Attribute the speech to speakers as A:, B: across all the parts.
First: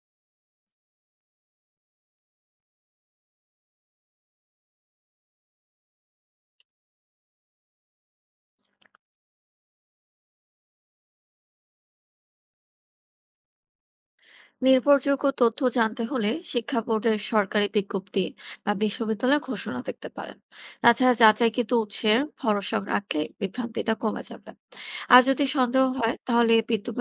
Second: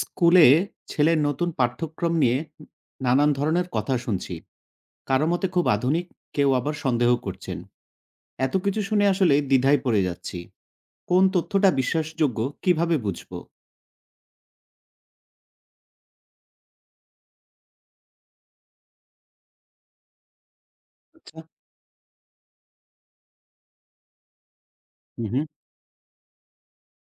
A: স্কুলে ছেলের নতুন পাঠ্যক্রম নিয়ে নানান ধরনের কথা শুনছি। কারো মতে খুব আধুনিক, কেউ আবার সন্দেহ করছেন। এত কিছু শুনে আসলে দ্বিধায় পড়ে যাচ্ছি, কোন তথ্যটা বিশ্বাসযোগ্য কিভাবে বুঝবো?
B: নির্ভরযোগ্য তথ্য জানতে হলে শিক্ষা বোর্ডের সরকারি বিজ্ঞপ্তি বা বিশ্ববিদ্যালয়ের ঘোষণা দেখতে পারেন। তাছাড়া
A: আচ্ছা।
B: যাচাইকৃত উৎসের ভরসা রাখলে বিভ্রান্তিটা কমে যাবে। আর যদি
A: হুম।
B: সন্দেহ হয় তাহলে বিদ্যুৎ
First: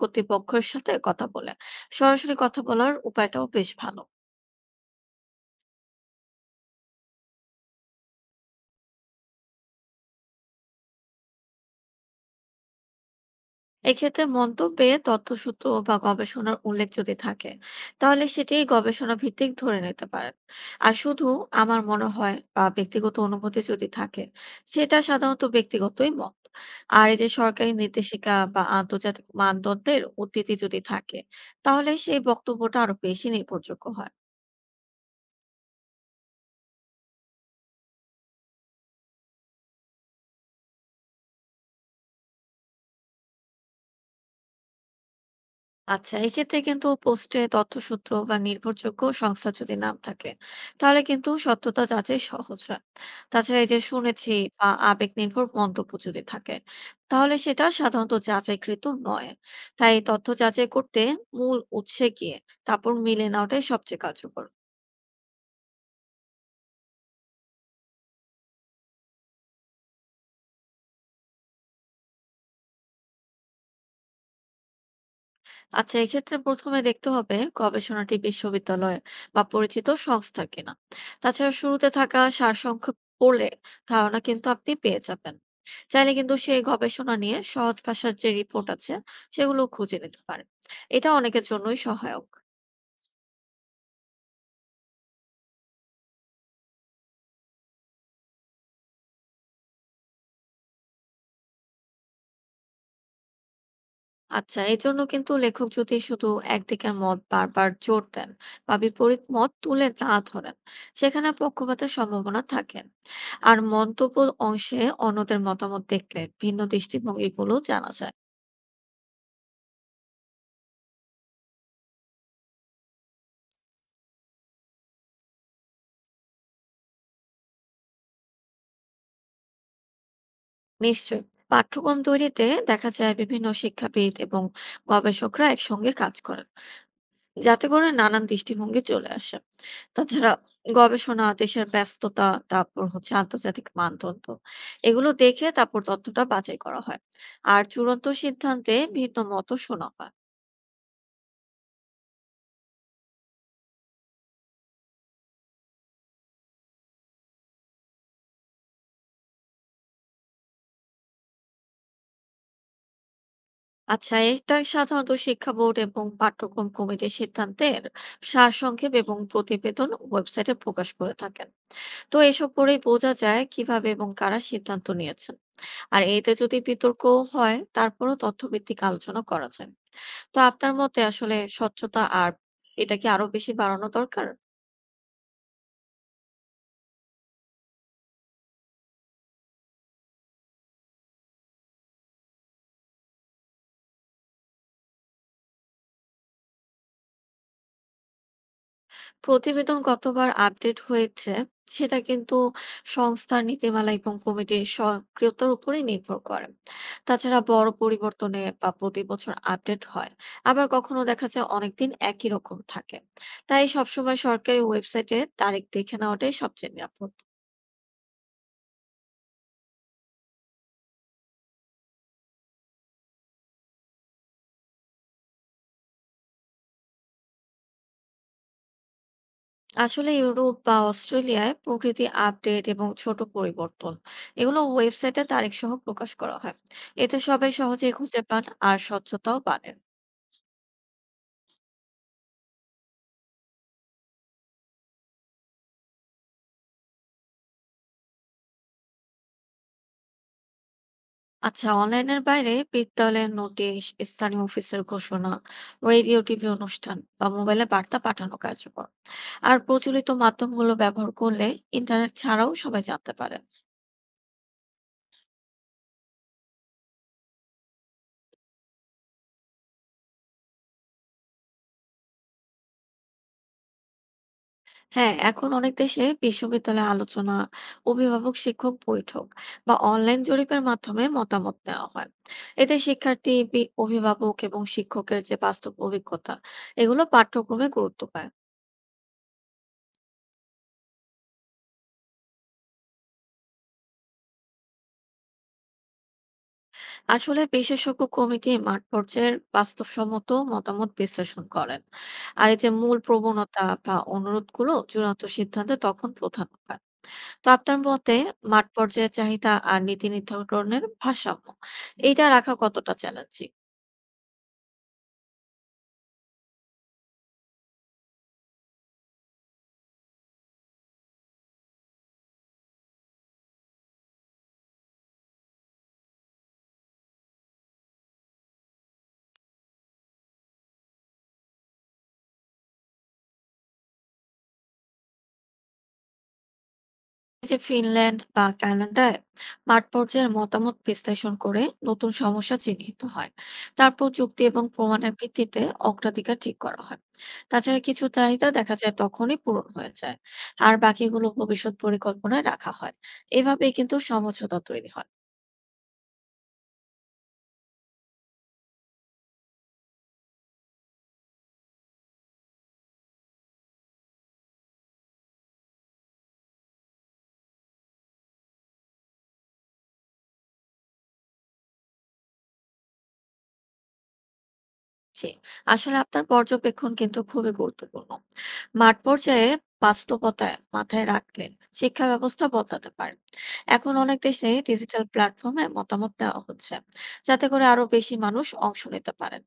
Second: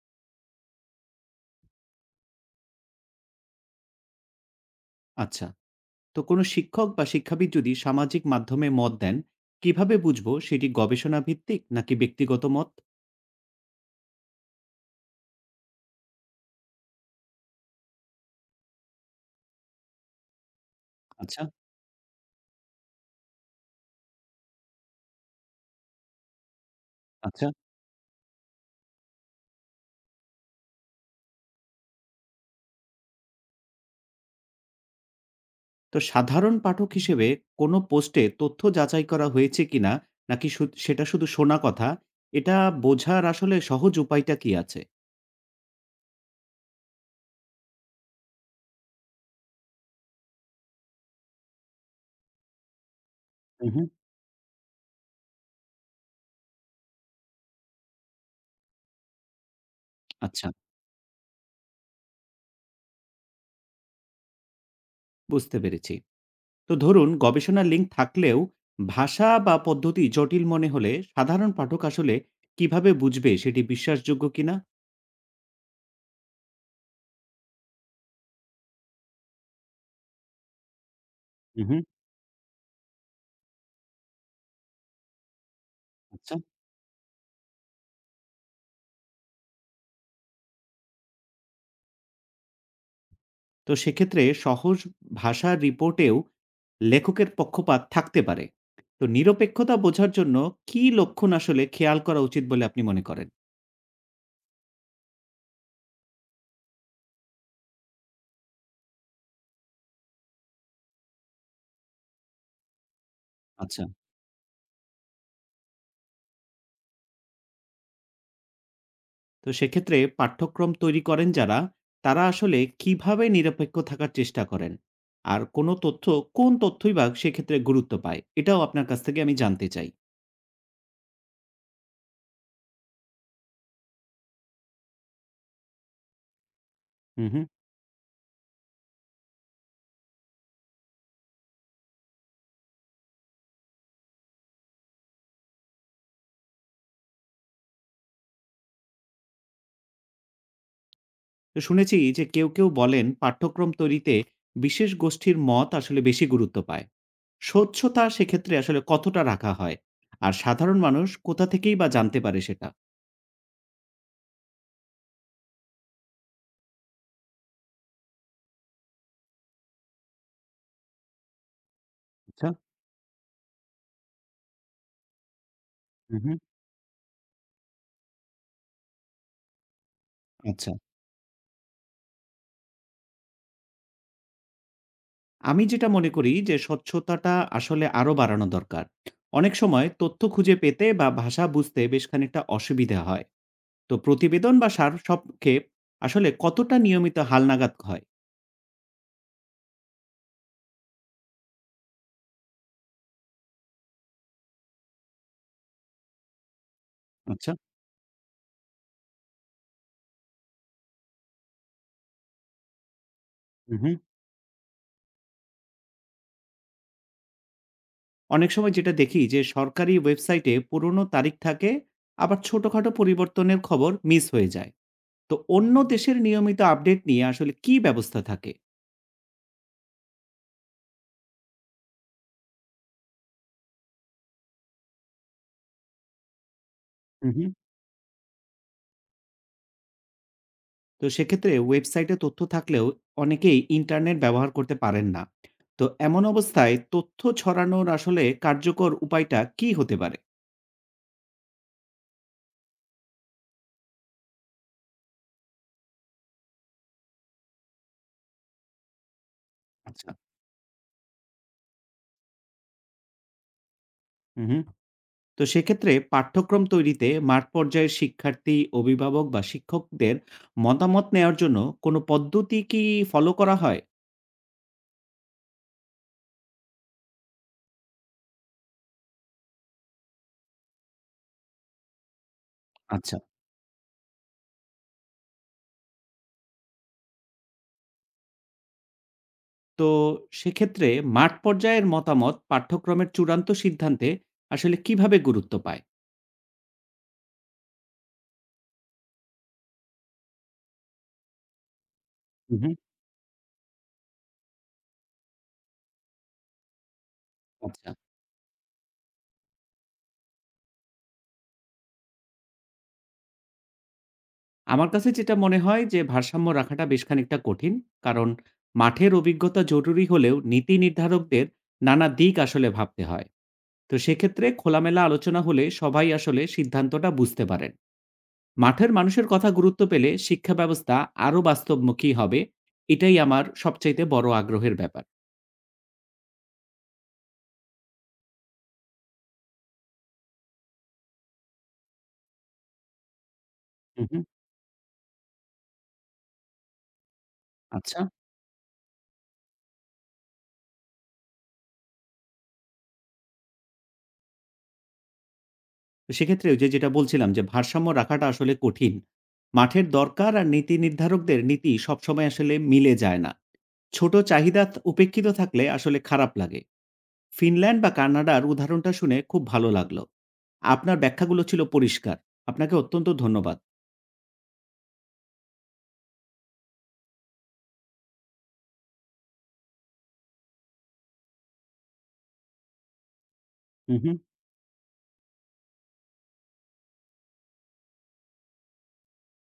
B: কর্তৃপক্ষের সাথে কথা বলে সরাসরি কথা বলার উপায়টাও বেশ ভালো।
A: আচ্ছা। তো কোনো শিক্ষক বা শিক্ষাবিদ যদি সামাজিক মাধ্যমে মত দেন, কিভাবে বুঝবো সেটি গবেষণা ভিত্তিক নাকি ব্যক্তিগত মত?
B: এক্ষেত্রে মন্তব্যে তথ্যসূত্র বা গবেষণার উল্লেখ যদি থাকে তাহলে সেটি গবেষণা ভিত্তিক ধরে নিতে পারেন। আর শুধু
A: আচ্ছা।
B: আমার মনে হয় বা ব্যক্তিগত অনুভূতি যদি থাকে, সেটা সাধারণত ব্যক্তিগতই মত। আর এই যে
A: আচ্ছা।
B: সরকারি নির্দেশিকা বা আন্তর্জাতিক মানদণ্ডের উদ্ধৃতি যদি থাকে, তাহলে সেই বক্তব্যটা আরো বেশি নির্ভরযোগ্য হয়।
A: তো সাধারণ পাঠক হিসেবে কোনো পোস্টে তথ্য যাচাই করা হয়েছে কিনা নাকি সেটা শুধু শোনা কথা, এটা বোঝার আসলে সহজ উপায়টা কি আছে?
B: আচ্ছা, এক্ষেত্রে কিন্তু পোস্টে তথ্যসূত্র বা নির্ভরযোগ্য সংস্থা যদি নাম থাকে, তাহলে কিন্তু সত্যতা যাচাই সহজ হয়। তাছাড়া এই যে
A: মহম।
B: শুনেছি বা আবেগ নির্ভর মন্তব্য যদি থাকে, তাহলে সেটা সাধারণত যাচাইকৃত নয়। তাই তথ্য
A: আচ্ছা।
B: যাচাই করতে মূল উৎসে গিয়ে তারপর মিলিয়ে নেওয়াটাই সবচেয়ে কার্যকর।
A: বুঝতে পেরেছি। তো ধরুন গবেষণার লিঙ্ক থাকলেও ভাষা বা পদ্ধতি জটিল মনে হলে সাধারণ পাঠক আসলে কিভাবে বুঝবে সেটি বিশ্বাসযোগ্য কিনা?
B: আচ্ছা, এক্ষেত্রে প্রথমে দেখতে হবে গবেষণাটি বিশ্ববিদ্যালয় বা পরিচিত সংস্থা কিনা। তাছাড়া
A: মহম।
B: শুরুতে থাকা সারসংক্ষেপ পড়লে ধারণা কিন্তু আপনি পেয়ে যাবেন। চাইলে কিন্তু
A: আচ্ছা।
B: সেই গবেষণা নিয়ে সহজ ভাষার যে রিপোর্ট আছে সেগুলো খুঁজে নিতে পারেন। এটা অনেকের জন্যই সহায়ক।
A: তো সেক্ষেত্রে সহজ ভাষার রিপোর্টেও লেখকের পক্ষপাত থাকতে পারে। তো নিরপেক্ষতা বোঝার জন্য কী লক্ষণ আসলে খেয়াল করা উচিত বলে আপনি মনে করেন?
B: আচ্ছা, এই জন্য কিন্তু লেখক যদি শুধু একদিকের মত বারবার জোর দেন বা বিপরীত মত তুলে না ধরেন, সেখানে পক্ষপাতের সম্ভাবনা থাকে। আর
A: আচ্ছা।
B: মন্তব্য অংশে অন্যদের মতামত দেখলে ভিন্ন দৃষ্টিভঙ্গিগুলো জানা যায়।
A: তো সেক্ষেত্রে পাঠ্যক্রম তৈরি করেন যারা, তারা আসলে কিভাবে নিরপেক্ষ থাকার চেষ্টা করেন? আর কোন তথ্যই বা সেক্ষেত্রে গুরুত্ব পায়? এটাও আপনার কাছ থেকে আমি জানতে চাই।
B: নিশ্চয়ই, পাঠ্যক্রম তৈরিতে দেখা যায় বিভিন্ন শিক্ষাবিদ এবং গবেষকরা একসঙ্গে কাজ করেন,
A: হু, হু।
B: যাতে করে নানান দৃষ্টিভঙ্গি চলে আসে। তাছাড়া গবেষণা দেশের ব্যস্ততা তারপর হচ্ছে আন্তর্জাতিক মানদণ্ড, এগুলো দেখে তারপর তথ্যটা বাছাই করা হয়। আর চূড়ান্ত সিদ্ধান্তে ভিন্ন মত শোনা হয়।
A: তো শুনেছি যে কেউ কেউ বলেন পাঠ্যক্রম তৈরিতে বিশেষ গোষ্ঠীর মত আসলে বেশি গুরুত্ব পায়। স্বচ্ছতা সেক্ষেত্রে আসলে কতটা রাখা হয়, আর সাধারণ মানুষ কোথা থেকেই বা জানতে পারে সেটা?
B: আচ্ছা, এটা সাধারণত শিক্ষা বোর্ড এবং পাঠ্যক্রম কমিটির সিদ্ধান্তের সারসংক্ষেপ এবং প্রতিবেদন ওয়েবসাইটে প্রকাশ করে থাকেন। তো
A: আচ্ছা।
B: এসব পড়েই বোঝা যায় কিভাবে এবং কারা সিদ্ধান্ত নিয়েছেন। আর এতে
A: হুম।
B: যদি বিতর্ক হয় তারপরও তথ্যভিত্তিক আলোচনা করা যায়। তো
A: আচ্ছা।
B: আপনার মতে আসলে স্বচ্ছতা আর এটা কি আরো বেশি বাড়ানো দরকার?
A: আমি যেটা মনে করি যে স্বচ্ছতাটা আসলে আরো বাড়ানো দরকার। অনেক সময় তথ্য খুঁজে পেতে বা ভাষা বুঝতে বেশ খানিকটা অসুবিধা হয়। তো প্রতিবেদন বা সার সংক্ষেপ আসলে কতটা নিয়মিত হালনাগাদ হয়?
B: প্রতিবেদন কতবার আপডেট হয়েছে সেটা কিন্তু সংস্থার নীতিমালা এবং কমিটির সক্রিয়তার উপরে নির্ভর করে। তাছাড়া
A: আচ্ছা।
B: বড় পরিবর্তনে বা প্রতি বছর আপডেট হয়। আবার কখনো দেখা যায় অনেকদিন একই রকম থাকে। তাই
A: হুম।
B: সবসময় সরকারি ওয়েবসাইটে তারিখ দেখে নেওয়াটাই সবচেয়ে নিরাপদ।
A: অনেক সময় যেটা দেখি যে সরকারি ওয়েবসাইটে পুরনো তারিখ থাকে, আবার ছোটখাটো পরিবর্তনের খবর মিস হয়ে যায়। তো অন্য দেশের নিয়মিত আপডেট নিয়ে আসলে কি ব্যবস্থা থাকে?
B: আসলে ইউরোপ বা অস্ট্রেলিয়ায় প্রকৃতি আপডেট এবং ছোট পরিবর্তন এগুলো ওয়েবসাইটে তারিখ সহ প্রকাশ করা হয়। এতে সবাই
A: হুম।
B: সহজেই খুঁজে পান আর স্বচ্ছতাও বাড়ে।
A: তো সেক্ষেত্রে ওয়েবসাইটে তথ্য থাকলেও অনেকেই ইন্টারনেট ব্যবহার করতে পারেন না। তো এমন অবস্থায় তথ্য ছড়ানোর আসলে কার্যকর উপায়টা কি হতে পারে?
B: আচ্ছা, অনলাইনের বাইরে বিদ্যালয়ের নোটিশ, স্থানীয় অফিসের ঘোষণা, রেডিও টিভি অনুষ্ঠান বা মোবাইলে বার্তা পাঠানো কার্যকর। আর প্রচলিত
A: আচ্ছা।
B: মাধ্যমগুলো ব্যবহার করলে ইন্টারনেট ছাড়াও সবাই জানতে পারে।
A: হুম। তো সেক্ষেত্রে পাঠ্যক্রম তৈরিতে মাঠ পর্যায়ের শিক্ষার্থী, অভিভাবক বা শিক্ষকদের মতামত নেওয়ার জন্য কোনো পদ্ধতি কি ফলো করা হয়?
B: হ্যাঁ, এখন অনেক দেশে বিশ্ববিদ্যালয়ে আলোচনা, অভিভাবক শিক্ষক বৈঠক বা অনলাইন জরিপের মাধ্যমে মতামত নেওয়া হয়। এতে
A: আচ্ছা।
B: শিক্ষার্থী অভিভাবক এবং শিক্ষকের যে বাস্তব অভিজ্ঞতা এগুলো পাঠ্যক্রমে গুরুত্ব পায়।
A: তো সেক্ষেত্রে মাঠ পর্যায়ের মতামত পাঠ্যক্রমের চূড়ান্ত সিদ্ধান্তে আসলে কিভাবে গুরুত্ব পায়?
B: আসলে বিশেষজ্ঞ কমিটি মাঠ পর্যায়ের বাস্তবসম্মত মতামত বিশ্লেষণ করেন। আর
A: হু,
B: এই
A: হু।
B: যে মূল প্রবণতা বা অনুরোধগুলো চূড়ান্ত সিদ্ধান্তে তখন প্রধান হয়। তো আপনার
A: আচ্ছা।
B: মতে মাঠ পর্যায়ে চাহিদা আর নীতি নির্ধারণের ভারসাম্য এইটা রাখা কতটা চ্যালেঞ্জিং?
A: আমার কাছে যেটা মনে হয় যে ভারসাম্য রাখাটা বেশ খানিকটা কঠিন। কারণ মাঠের অভিজ্ঞতা জরুরি হলেও নীতি নির্ধারকদের নানা দিক আসলে ভাবতে হয়। তো সেক্ষেত্রে খোলামেলা আলোচনা হলে সবাই আসলে সিদ্ধান্তটা বুঝতে পারেন। মাঠের মানুষের কথা গুরুত্ব পেলে শিক্ষা ব্যবস্থা আরো বাস্তবমুখী হবে। এটাই আমার সবচাইতে বড় আগ্রহের ব্যাপার।
B: এই যে ফিনল্যান্ড বা কানাডায় মাঠ পর্যায়ের মতামত বিশ্লেষণ করে নতুন সমস্যা চিহ্নিত হয়,
A: হু,
B: তারপর
A: হু।
B: যুক্তি এবং প্রমাণের ভিত্তিতে অগ্রাধিকার ঠিক করা হয়। তাছাড়া
A: আচ্ছা।
B: কিছু চাহিদা দেখা যায় তখনই পূরণ হয়ে যায়, আর বাকিগুলো ভবিষ্যৎ পরিকল্পনায় রাখা হয়। এভাবেই কিন্তু সমঝোতা তৈরি হয়।
A: তো সেক্ষেত্রে ওই যে যেটা বলছিলাম যে ভারসাম্য রাখাটা আসলে কঠিন। মাঠের দরকার আর নীতি নির্ধারকদের নীতি সবসময় আসলে মিলে যায় না। ছোট চাহিদা ত উপেক্ষিত থাকলে আসলে খারাপ লাগে। ফিনল্যান্ড বা কানাডার উদাহরণটা শুনে খুব ভালো লাগলো। আপনার ব্যাখ্যাগুলো ছিল পরিষ্কার। আপনাকে অত্যন্ত ধন্যবাদ।
B: জি, আসলে আপনার পর্যবেক্ষণ কিন্তু খুবই গুরুত্বপূর্ণ। মাঠ পর্যায়ে বাস্তবতা মাথায় রাখলে শিক্ষা ব্যবস্থা বদলাতে পারে। এখন
A: হুম,
B: অনেক
A: হুম।
B: দেশে ডিজিটাল প্ল্যাটফর্মে মতামত দেওয়া হচ্ছে, যাতে করে আরো বেশি মানুষ অংশ নিতে পারেন।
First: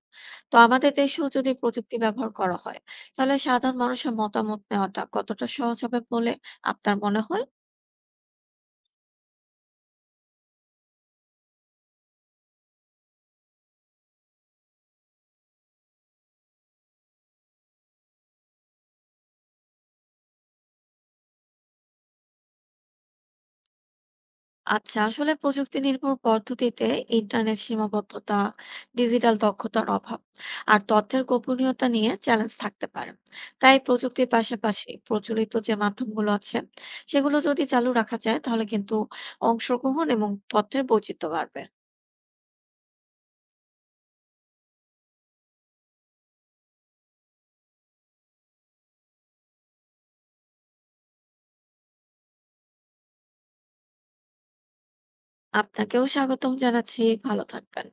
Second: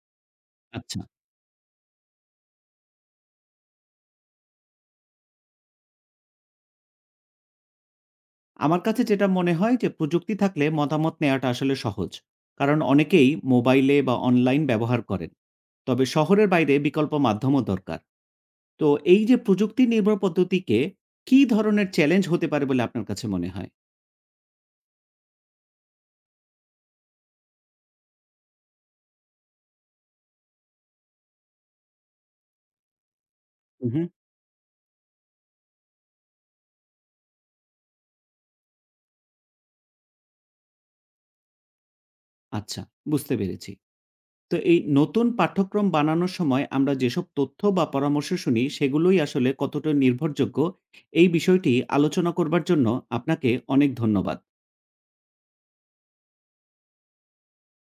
B: তো আমাদের
A: আচ্ছা।
B: দেশেও যদি প্রযুক্তি ব্যবহার করা হয়, তাহলে সাধারণ মানুষের মতামত নেওয়াটা কতটা সহজ হবে বলে আপনার মনে হয়?
A: আমার কাছে যেটা মনে হয় যে প্রযুক্তি থাকলে মতামত নেওয়াটা আসলে সহজ। কারণ অনেকেই মোবাইলে বা অনলাইন ব্যবহার করেন। তবে শহরের বাইরে বিকল্প মাধ্যমও দরকার। তো এই যে প্রযুক্তি নির্ভর পদ্ধতিকে কি ধরনের চ্যালেঞ্জ হতে পারে বলে আপনার কাছে মনে হয়?
B: আচ্ছা, আসলে প্রযুক্তি নির্ভর পদ্ধতিতে ইন্টারনেট সীমাবদ্ধতা, ডিজিটাল দক্ষতার অভাব আর তথ্যের গোপনীয়তা নিয়ে চ্যালেঞ্জ থাকতে পারে। তাই
A: উহু।
B: প্রযুক্তির পাশাপাশি প্রচলিত যে মাধ্যমগুলো আছে সেগুলো যদি চালু রাখা যায় তাহলে কিন্তু অংশগ্রহণ এবং তথ্যের বৈচিত্র্য বাড়বে।
A: আচ্ছা, বুঝতে পেরেছি। তো এই নতুন পাঠ্যক্রম বানানোর সময় আমরা যেসব তথ্য বা পরামর্শ শুনি সেগুলোই আসলে কতটা নির্ভরযোগ্য, এই বিষয়টি আলোচনা করবার জন্য আপনাকে অনেক ধন্যবাদ।
B: আপনাকেও স্বাগতম জানাচ্ছি। ভালো থাকবেন।